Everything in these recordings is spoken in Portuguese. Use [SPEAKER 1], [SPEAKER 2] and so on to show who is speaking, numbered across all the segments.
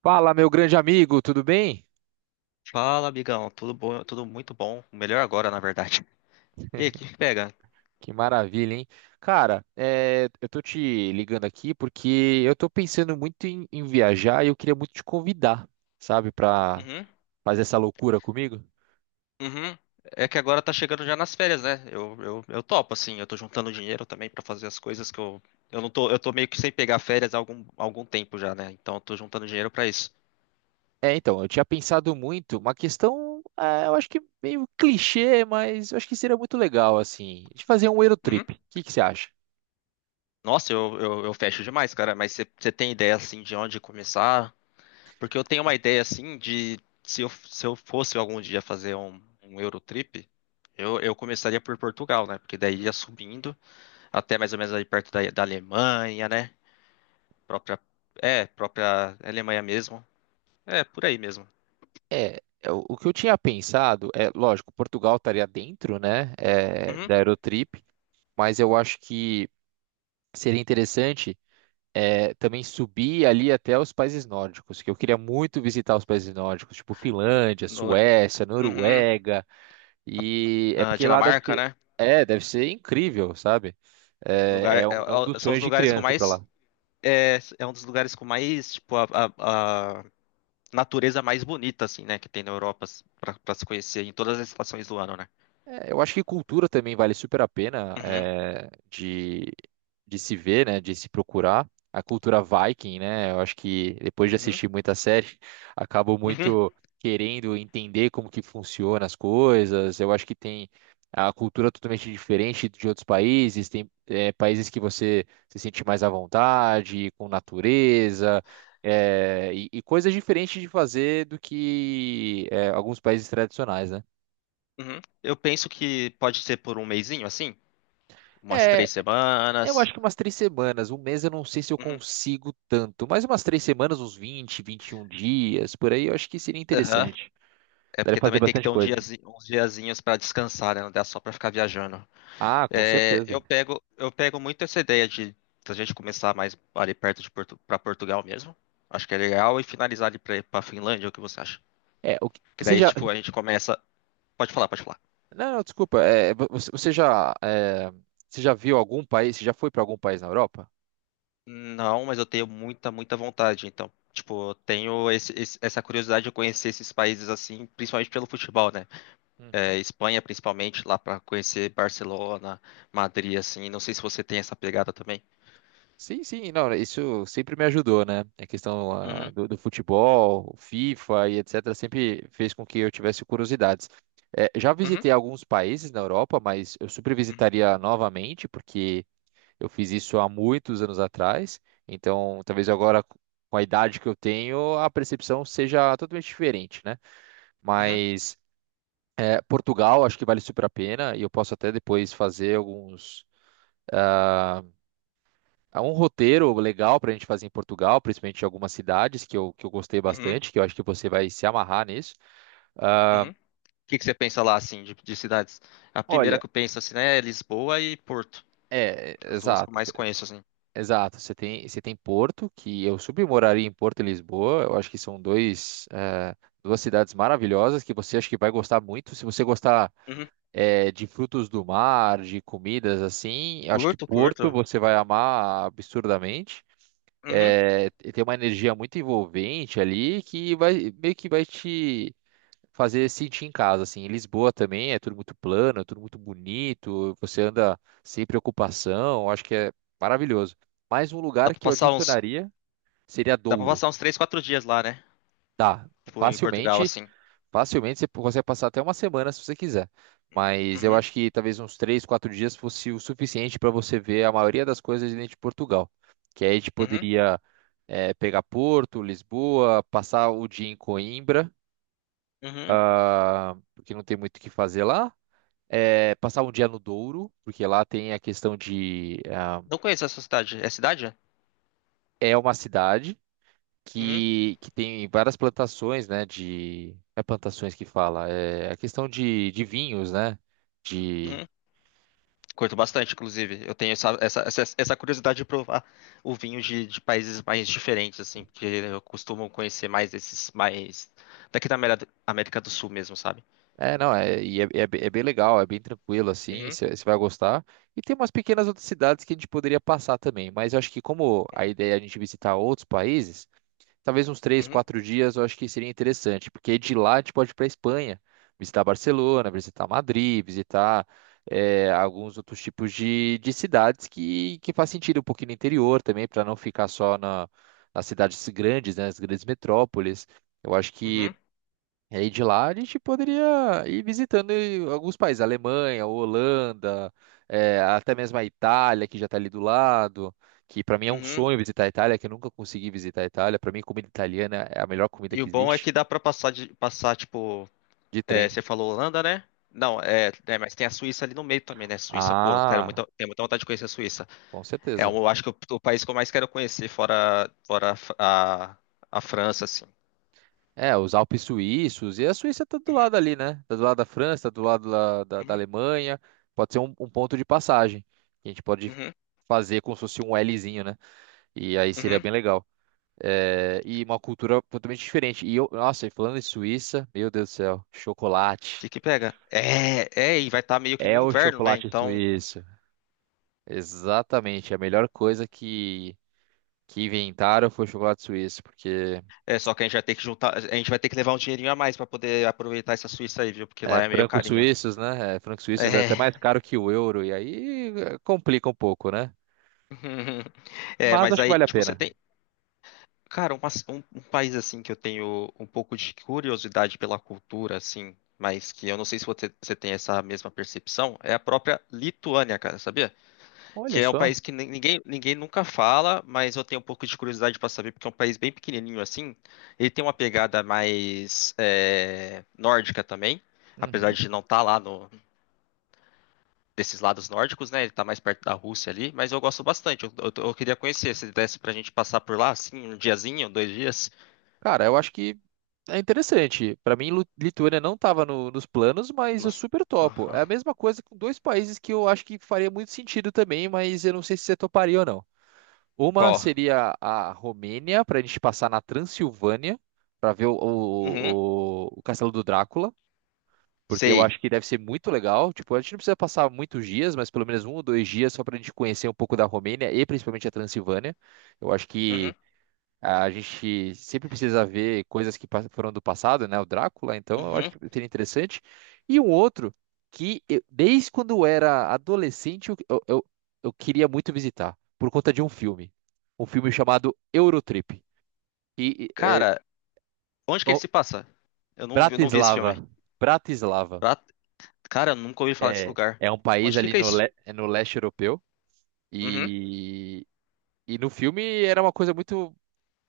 [SPEAKER 1] Fala, meu grande amigo, tudo bem?
[SPEAKER 2] Fala, amigão. Tudo bom? Tudo muito bom. Melhor agora, na verdade. E aí, o que que pega?
[SPEAKER 1] Que maravilha, hein? Cara, eu tô te ligando aqui porque eu tô pensando muito em viajar e eu queria muito te convidar, sabe, pra
[SPEAKER 2] Uhum,
[SPEAKER 1] fazer essa loucura comigo.
[SPEAKER 2] uhum. É que agora tá chegando já nas férias, né? Eu topo, assim. Eu tô juntando dinheiro também pra fazer as coisas que eu. Eu não tô. Eu tô meio que sem pegar férias há algum tempo já, né? Então eu tô juntando dinheiro pra isso.
[SPEAKER 1] Então, eu tinha pensado muito, uma questão, eu acho que meio clichê, mas eu acho que seria muito legal, assim, de fazer um
[SPEAKER 2] Uhum.
[SPEAKER 1] Eurotrip. O que que você acha?
[SPEAKER 2] Nossa, eu fecho demais, cara. Mas você tem ideia, assim, de onde começar? Porque eu tenho uma ideia, assim, de. Se eu fosse algum dia fazer um Eurotrip, eu começaria por Portugal, né? Porque daí ia subindo. Até mais ou menos ali perto da Alemanha, né? Própria, é, própria Alemanha mesmo. É, por aí mesmo.
[SPEAKER 1] O que eu tinha pensado é, lógico, Portugal estaria dentro, né,
[SPEAKER 2] Uhum.
[SPEAKER 1] da Eurotrip, mas eu acho que seria interessante. Também subir ali até os países nórdicos, que eu queria muito visitar os países nórdicos, tipo
[SPEAKER 2] N-
[SPEAKER 1] Finlândia,
[SPEAKER 2] Nor-
[SPEAKER 1] Suécia,
[SPEAKER 2] uhum.
[SPEAKER 1] Noruega, e é
[SPEAKER 2] Ah,
[SPEAKER 1] porque lá deve
[SPEAKER 2] Dinamarca,
[SPEAKER 1] ser,
[SPEAKER 2] né?
[SPEAKER 1] deve ser incrível, sabe?
[SPEAKER 2] Lugar,
[SPEAKER 1] É um dos
[SPEAKER 2] são os
[SPEAKER 1] sonhos de
[SPEAKER 2] lugares com
[SPEAKER 1] criança ir pra
[SPEAKER 2] mais,
[SPEAKER 1] lá.
[SPEAKER 2] é um dos lugares com mais, tipo, a natureza mais bonita, assim, né? Que tem na Europa pra se conhecer em todas as estações do ano, né?
[SPEAKER 1] É, eu acho que cultura também vale super a pena
[SPEAKER 2] Uhum,
[SPEAKER 1] de se ver, né? De se procurar. A cultura Viking, né? Eu acho que depois de
[SPEAKER 2] uhum,
[SPEAKER 1] assistir muita série, acabo
[SPEAKER 2] uhum,
[SPEAKER 1] muito querendo entender como que funciona as coisas. Eu acho que tem a cultura totalmente diferente de outros países. Tem países que você se sente mais à vontade, com natureza. E coisas diferentes de fazer do que alguns países tradicionais, né?
[SPEAKER 2] uhum. Eu penso que pode ser por um mesinho, assim, umas três
[SPEAKER 1] É, Eu
[SPEAKER 2] semanas.
[SPEAKER 1] acho que umas 3 semanas, um mês eu não sei se eu
[SPEAKER 2] Uhum.
[SPEAKER 1] consigo tanto, mas umas 3 semanas, uns 20, 21 dias, por aí, eu acho que seria interessante.
[SPEAKER 2] É
[SPEAKER 1] Daria
[SPEAKER 2] porque
[SPEAKER 1] pra fazer
[SPEAKER 2] também tem que
[SPEAKER 1] bastante
[SPEAKER 2] ter
[SPEAKER 1] coisa.
[SPEAKER 2] uns diazinhos para descansar, né? Não dá só para ficar viajando.
[SPEAKER 1] Ah, com
[SPEAKER 2] É, eu
[SPEAKER 1] certeza.
[SPEAKER 2] pego, eu pego muito essa ideia de a gente começar mais ali perto de para Portugal mesmo. Acho que é legal e finalizar ali para Finlândia, o que você acha?
[SPEAKER 1] É, o que-
[SPEAKER 2] Que
[SPEAKER 1] você
[SPEAKER 2] daí
[SPEAKER 1] já.
[SPEAKER 2] tipo a gente começa. Pode falar, pode falar.
[SPEAKER 1] Não, não, desculpa. Você já viu algum país? Você já foi para algum país na Europa?
[SPEAKER 2] Não, mas eu tenho muita, muita vontade. Então, tipo, eu tenho essa curiosidade de conhecer esses países assim, principalmente pelo futebol, né? É,
[SPEAKER 1] Uhum.
[SPEAKER 2] Espanha, principalmente, lá para conhecer Barcelona, Madrid, assim. Não sei se você tem essa pegada também.
[SPEAKER 1] Sim, sim, não, isso sempre me ajudou, né? A questão ah,
[SPEAKER 2] Uhum.
[SPEAKER 1] do, do futebol, FIFA e etc. sempre fez com que eu tivesse curiosidades. Já
[SPEAKER 2] Uhum,
[SPEAKER 1] visitei alguns países na Europa, mas eu super
[SPEAKER 2] uhum,
[SPEAKER 1] visitaria novamente, porque eu fiz isso há muitos anos atrás. Então, talvez agora, com a idade que eu tenho, a percepção seja totalmente diferente, né?
[SPEAKER 2] uhum,
[SPEAKER 1] Mas Portugal, acho que vale super a pena e eu posso até depois fazer alguns. ah, há um roteiro legal para a gente fazer em Portugal, principalmente em algumas cidades que eu gostei
[SPEAKER 2] uhum,
[SPEAKER 1] bastante, que eu acho que você vai se amarrar nisso. Ah,
[SPEAKER 2] uhum. O que que você pensa lá, assim, de cidades? É a primeira
[SPEAKER 1] olha,
[SPEAKER 2] que eu penso, assim, né, é Lisboa e Porto.
[SPEAKER 1] é,
[SPEAKER 2] As duas que eu
[SPEAKER 1] exato,
[SPEAKER 2] mais conheço, assim.
[SPEAKER 1] exato. Você tem Porto, que eu submoraria em Porto e Lisboa. Eu acho que são duas cidades maravilhosas que você acho que vai gostar muito. Se você gostar,
[SPEAKER 2] Uhum.
[SPEAKER 1] de frutos do mar, de comidas assim, eu acho que
[SPEAKER 2] Curto,
[SPEAKER 1] Porto
[SPEAKER 2] curto.
[SPEAKER 1] você vai amar absurdamente.
[SPEAKER 2] Uhum.
[SPEAKER 1] É, tem uma energia muito envolvente ali que vai meio que vai te fazer sentir em casa, assim. Em Lisboa também é tudo muito plano, é tudo muito bonito, você anda sem preocupação, acho que é maravilhoso. Mais um
[SPEAKER 2] Dá
[SPEAKER 1] lugar
[SPEAKER 2] pra
[SPEAKER 1] que eu
[SPEAKER 2] passar uns,
[SPEAKER 1] adicionaria seria
[SPEAKER 2] dá pra
[SPEAKER 1] Douro.
[SPEAKER 2] passar uns 3, 4 dias lá, né?
[SPEAKER 1] Dá,
[SPEAKER 2] Tipo, em Portugal,
[SPEAKER 1] facilmente
[SPEAKER 2] assim.
[SPEAKER 1] Facilmente você consegue passar até uma semana se você quiser. Mas eu
[SPEAKER 2] Uhum,
[SPEAKER 1] acho que talvez uns 3, 4 dias fosse o suficiente para você ver a maioria das coisas dentro de Portugal. Que aí a gente
[SPEAKER 2] uhum,
[SPEAKER 1] poderia pegar Porto, Lisboa, passar o dia em Coimbra,
[SPEAKER 2] uhum.
[SPEAKER 1] porque não tem muito o que fazer lá. Passar um dia no Douro, porque lá tem a questão de.
[SPEAKER 2] Não conheço essa cidade. É cidade?
[SPEAKER 1] É uma cidade
[SPEAKER 2] Uhum,
[SPEAKER 1] que tem várias plantações, né? De. Não é plantações que fala, é a questão de vinhos, né? de
[SPEAKER 2] uhum. Curto bastante, inclusive. Eu tenho essa curiosidade de provar o vinho de países mais diferentes, assim, porque eu costumo conhecer mais esses mais daqui da América do Sul mesmo, sabe?
[SPEAKER 1] É, não, é, e é, é be- é bem legal, é bem tranquilo, assim,
[SPEAKER 2] Uhum,
[SPEAKER 1] você vai gostar. E tem umas pequenas outras cidades que a gente poderia passar também, mas eu acho que como a ideia é a gente visitar outros países, talvez uns três,
[SPEAKER 2] uhum,
[SPEAKER 1] quatro dias eu acho que seria interessante, porque de lá a gente pode ir para Espanha, visitar Barcelona, visitar Madrid, visitar alguns outros tipos de cidades que faz sentido um pouquinho no interior também, para não ficar só na, nas cidades grandes, né, nas grandes metrópoles. Eu acho que.
[SPEAKER 2] uhum,
[SPEAKER 1] E aí de lá a gente poderia ir visitando alguns países, Alemanha, Holanda, até mesmo a Itália, que já está ali do lado, que para mim é um
[SPEAKER 2] uhum.
[SPEAKER 1] sonho visitar a Itália, que eu nunca consegui visitar a Itália. Para mim, comida italiana é a melhor comida
[SPEAKER 2] E o
[SPEAKER 1] que
[SPEAKER 2] bom é
[SPEAKER 1] existe,
[SPEAKER 2] que dá pra passar de passar, tipo,
[SPEAKER 1] de
[SPEAKER 2] é,
[SPEAKER 1] trem.
[SPEAKER 2] você falou Holanda, né? Não, mas tem a Suíça ali no meio também, né? Suíça, pô, eu quero
[SPEAKER 1] Ah,
[SPEAKER 2] muito, tenho muita vontade de conhecer a Suíça.
[SPEAKER 1] com
[SPEAKER 2] É,
[SPEAKER 1] certeza.
[SPEAKER 2] eu acho que o país que eu mais quero conhecer fora, a, a, a França, assim.
[SPEAKER 1] É, os Alpes suíços, e a Suíça tá do
[SPEAKER 2] Uhum,
[SPEAKER 1] lado ali, né? Tá do lado da França, tá do lado lá da
[SPEAKER 2] uhum,
[SPEAKER 1] Alemanha. Pode ser um ponto de passagem, que a gente pode
[SPEAKER 2] uhum,
[SPEAKER 1] fazer como se fosse um Lzinho, né? E aí seria
[SPEAKER 2] uhum.
[SPEAKER 1] bem legal. É, e uma cultura totalmente diferente. E eu, nossa, e falando em Suíça, meu Deus do céu, chocolate.
[SPEAKER 2] De que pega? E vai estar meio que no
[SPEAKER 1] É o
[SPEAKER 2] inverno, né?
[SPEAKER 1] chocolate
[SPEAKER 2] Então,
[SPEAKER 1] suíço. Exatamente. A melhor coisa que inventaram foi o chocolate suíço, porque
[SPEAKER 2] é só que a gente vai ter que juntar, a gente vai ter que levar um dinheirinho a mais para poder aproveitar essa Suíça aí, viu? Porque lá é meio
[SPEAKER 1] francos
[SPEAKER 2] carinho.
[SPEAKER 1] suíços, né? É, francos suíços é até
[SPEAKER 2] É.
[SPEAKER 1] mais caro que o euro, e aí complica um pouco, né?
[SPEAKER 2] É,
[SPEAKER 1] Mas
[SPEAKER 2] mas
[SPEAKER 1] acho que
[SPEAKER 2] aí,
[SPEAKER 1] vale a
[SPEAKER 2] tipo, você
[SPEAKER 1] pena.
[SPEAKER 2] tem, cara, um país assim que eu tenho um pouco de curiosidade pela cultura, assim, mas que eu não sei se você tem essa mesma percepção, é a própria Lituânia, cara, sabia? Que
[SPEAKER 1] Olha
[SPEAKER 2] é um
[SPEAKER 1] só.
[SPEAKER 2] país que ninguém nunca fala, mas eu tenho um pouco de curiosidade para saber, porque é um país bem pequenininho assim. Ele tem uma pegada mais é, nórdica também, apesar
[SPEAKER 1] Uhum.
[SPEAKER 2] de não estar lá no, desses lados nórdicos, né? Ele tá mais perto da Rússia ali, mas eu gosto bastante. Eu queria conhecer, se desse pra gente passar por lá, assim, um diazinho, 2 dias.
[SPEAKER 1] Cara, eu acho que é interessante. Para mim, Lituânia não estava nos planos, mas eu
[SPEAKER 2] Nossa.
[SPEAKER 1] super topo.
[SPEAKER 2] Aham.
[SPEAKER 1] É a mesma coisa com dois países que eu acho que faria muito sentido também, mas eu não sei se você toparia ou não. Uma
[SPEAKER 2] Qual?
[SPEAKER 1] seria a Romênia, para a gente passar na Transilvânia, para ver o,
[SPEAKER 2] Uhum,
[SPEAKER 1] o, o, o Castelo do Drácula, porque eu
[SPEAKER 2] sei.
[SPEAKER 1] acho que deve ser muito legal. Tipo, a gente não precisa passar muitos dias, mas pelo menos um ou dois dias só para a gente conhecer um pouco da Romênia e principalmente a Transilvânia. Eu acho que.
[SPEAKER 2] Uhum,
[SPEAKER 1] A gente sempre precisa ver coisas que foram do passado, né? O Drácula, então eu acho
[SPEAKER 2] uhum.
[SPEAKER 1] que seria interessante. E um outro que desde quando eu era adolescente eu queria muito visitar, por conta de um filme. Um filme chamado Eurotrip. E é,
[SPEAKER 2] Cara, onde que ele
[SPEAKER 1] bom,
[SPEAKER 2] se passa? Eu não vi esse filme.
[SPEAKER 1] Bratislava. Bratislava.
[SPEAKER 2] Ah, cara, eu nunca ouvi falar desse lugar.
[SPEAKER 1] É um país
[SPEAKER 2] Onde
[SPEAKER 1] ali
[SPEAKER 2] fica
[SPEAKER 1] no,
[SPEAKER 2] isso?
[SPEAKER 1] é no leste europeu.
[SPEAKER 2] Uhum.
[SPEAKER 1] E, e no filme era uma coisa muito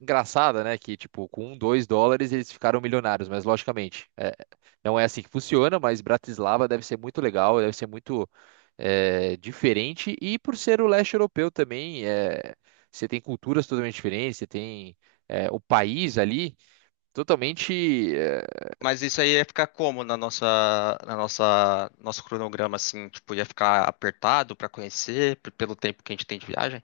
[SPEAKER 1] engraçada, né? Que, tipo, com um, US$ 2 eles ficaram milionários, mas logicamente, não é assim que funciona, mas Bratislava deve ser muito legal, deve ser muito diferente, e por ser o leste europeu também, você tem culturas totalmente diferentes, você tem o país ali totalmente.
[SPEAKER 2] Mas isso aí ia ficar como nosso cronograma, assim, tipo, ia ficar apertado pra conhecer pelo tempo que a gente tem de viagem?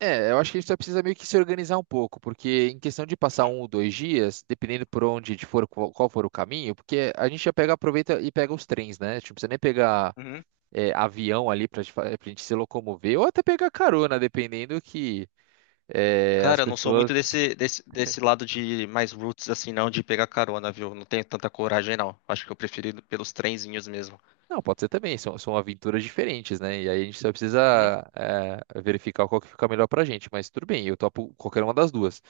[SPEAKER 1] Eu acho que a gente só precisa meio que se organizar um pouco, porque em questão de passar um ou dois dias, dependendo por onde for, qual for o caminho, porque a gente já pega, aproveita e pega os trens, né? A gente não precisa nem pegar
[SPEAKER 2] Uhum.
[SPEAKER 1] avião ali para a gente se locomover, ou até pegar carona, dependendo que as
[SPEAKER 2] Cara, eu não sou
[SPEAKER 1] pessoas.
[SPEAKER 2] muito desse lado de mais roots, assim, não, de pegar carona, viu? Não tenho tanta coragem, não. Acho que eu prefiro ir pelos trenzinhos mesmo.
[SPEAKER 1] Não, pode ser também, são, são aventuras diferentes, né? E aí a gente só precisa
[SPEAKER 2] Uhum.
[SPEAKER 1] verificar qual que fica melhor pra gente, mas tudo bem, eu topo qualquer uma das duas.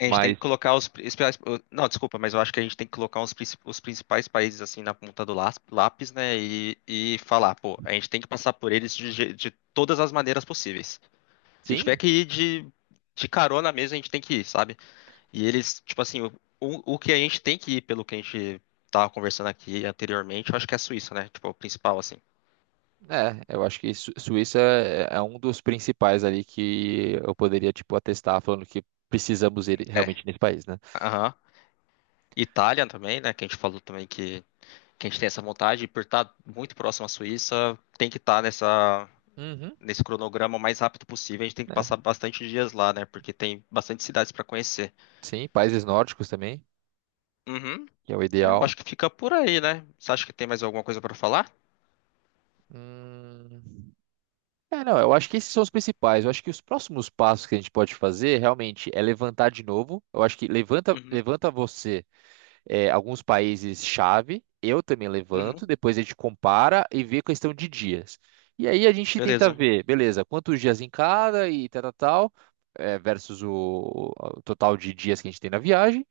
[SPEAKER 2] A gente tem
[SPEAKER 1] Mas
[SPEAKER 2] que colocar os. Não, desculpa, mas eu acho que a gente tem que colocar os, os principais países assim na ponta do lápis, né? E falar, pô, a gente tem que passar por eles de todas as maneiras possíveis. Se tiver
[SPEAKER 1] sim,
[SPEAKER 2] que ir de carona mesmo, a gente tem que ir, sabe? E eles, tipo assim, o que a gente tem que ir, pelo que a gente tava conversando aqui anteriormente, eu acho que é a Suíça, né? Tipo, o principal, assim.
[SPEAKER 1] eu acho que Suíça é um dos principais ali que eu poderia, tipo, atestar falando que precisamos ir realmente
[SPEAKER 2] É.
[SPEAKER 1] nesse país, né?
[SPEAKER 2] Aham. Itália também, né? Que a gente falou também que a gente tem essa vontade, e por estar muito próximo à Suíça, tem que estar nessa,
[SPEAKER 1] Uhum,
[SPEAKER 2] nesse cronograma o mais rápido possível. A gente tem que passar
[SPEAKER 1] né?
[SPEAKER 2] bastante dias lá, né? Porque tem bastante cidades para conhecer.
[SPEAKER 1] Sim, países nórdicos também,
[SPEAKER 2] Uhum.
[SPEAKER 1] que é o
[SPEAKER 2] É, eu
[SPEAKER 1] ideal.
[SPEAKER 2] acho que fica por aí, né? Você acha que tem mais alguma coisa para falar?
[SPEAKER 1] Hum, É, não, eu acho que esses são os principais. Eu acho que os próximos passos que a gente pode fazer realmente é levantar de novo. Eu acho que levanta,
[SPEAKER 2] Uhum.
[SPEAKER 1] levanta você alguns países chave, eu também
[SPEAKER 2] Uhum.
[SPEAKER 1] levanto, depois a gente compara e vê questão de dias. E aí a gente tenta
[SPEAKER 2] Beleza.
[SPEAKER 1] ver, beleza, quantos dias em cada e tal, tal, tal, versus o total de dias que a gente tem na viagem.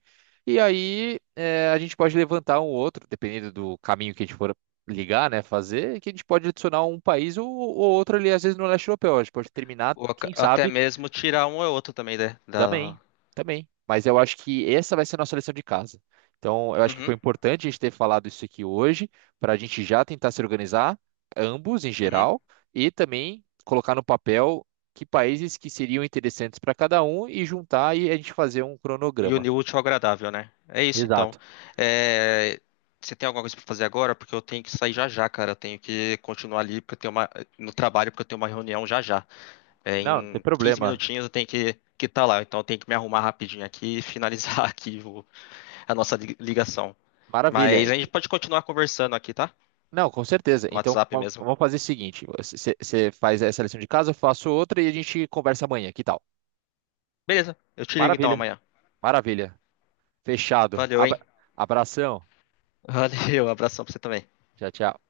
[SPEAKER 1] E aí a gente pode levantar um ou outro, dependendo do caminho que a gente for ligar, né, fazer, que a gente pode adicionar um país ou outro ali, às vezes no leste europeu. A gente pode terminar,
[SPEAKER 2] Ou
[SPEAKER 1] quem
[SPEAKER 2] até
[SPEAKER 1] sabe,
[SPEAKER 2] mesmo tirar um ou outro também, né?
[SPEAKER 1] também,
[SPEAKER 2] Da...
[SPEAKER 1] também. Mas eu acho que essa vai ser a nossa lição de casa. Então, eu acho que foi
[SPEAKER 2] Uhum,
[SPEAKER 1] importante a gente ter falado isso aqui hoje, para a gente já tentar se organizar, ambos em
[SPEAKER 2] uhum.
[SPEAKER 1] geral, e também colocar no papel que países que seriam interessantes para cada um e juntar e a gente fazer um
[SPEAKER 2] E
[SPEAKER 1] cronograma.
[SPEAKER 2] unir o útil ao agradável, né? É isso, então.
[SPEAKER 1] Exato.
[SPEAKER 2] É, você tem alguma coisa pra fazer agora? Porque eu tenho que sair já já, cara. Eu tenho que continuar ali, porque eu tenho uma... no trabalho, porque eu tenho uma reunião já já. É,
[SPEAKER 1] Não, não tem
[SPEAKER 2] em 15
[SPEAKER 1] problema.
[SPEAKER 2] minutinhos eu tenho que tá lá. Então eu tenho que me arrumar rapidinho aqui e finalizar aqui a nossa ligação.
[SPEAKER 1] Maravilha.
[SPEAKER 2] Mas a gente pode continuar conversando aqui, tá?
[SPEAKER 1] Não, com certeza.
[SPEAKER 2] No
[SPEAKER 1] Então,
[SPEAKER 2] WhatsApp mesmo.
[SPEAKER 1] vamos fazer o seguinte: você faz essa lição de casa, eu faço outra e a gente conversa amanhã. Que tal?
[SPEAKER 2] Beleza, eu te ligo então
[SPEAKER 1] Maravilha,
[SPEAKER 2] amanhã.
[SPEAKER 1] maravilha. Fechado.
[SPEAKER 2] Valeu, hein?
[SPEAKER 1] Abração.
[SPEAKER 2] Valeu, abração pra você também.
[SPEAKER 1] Tchau, tchau.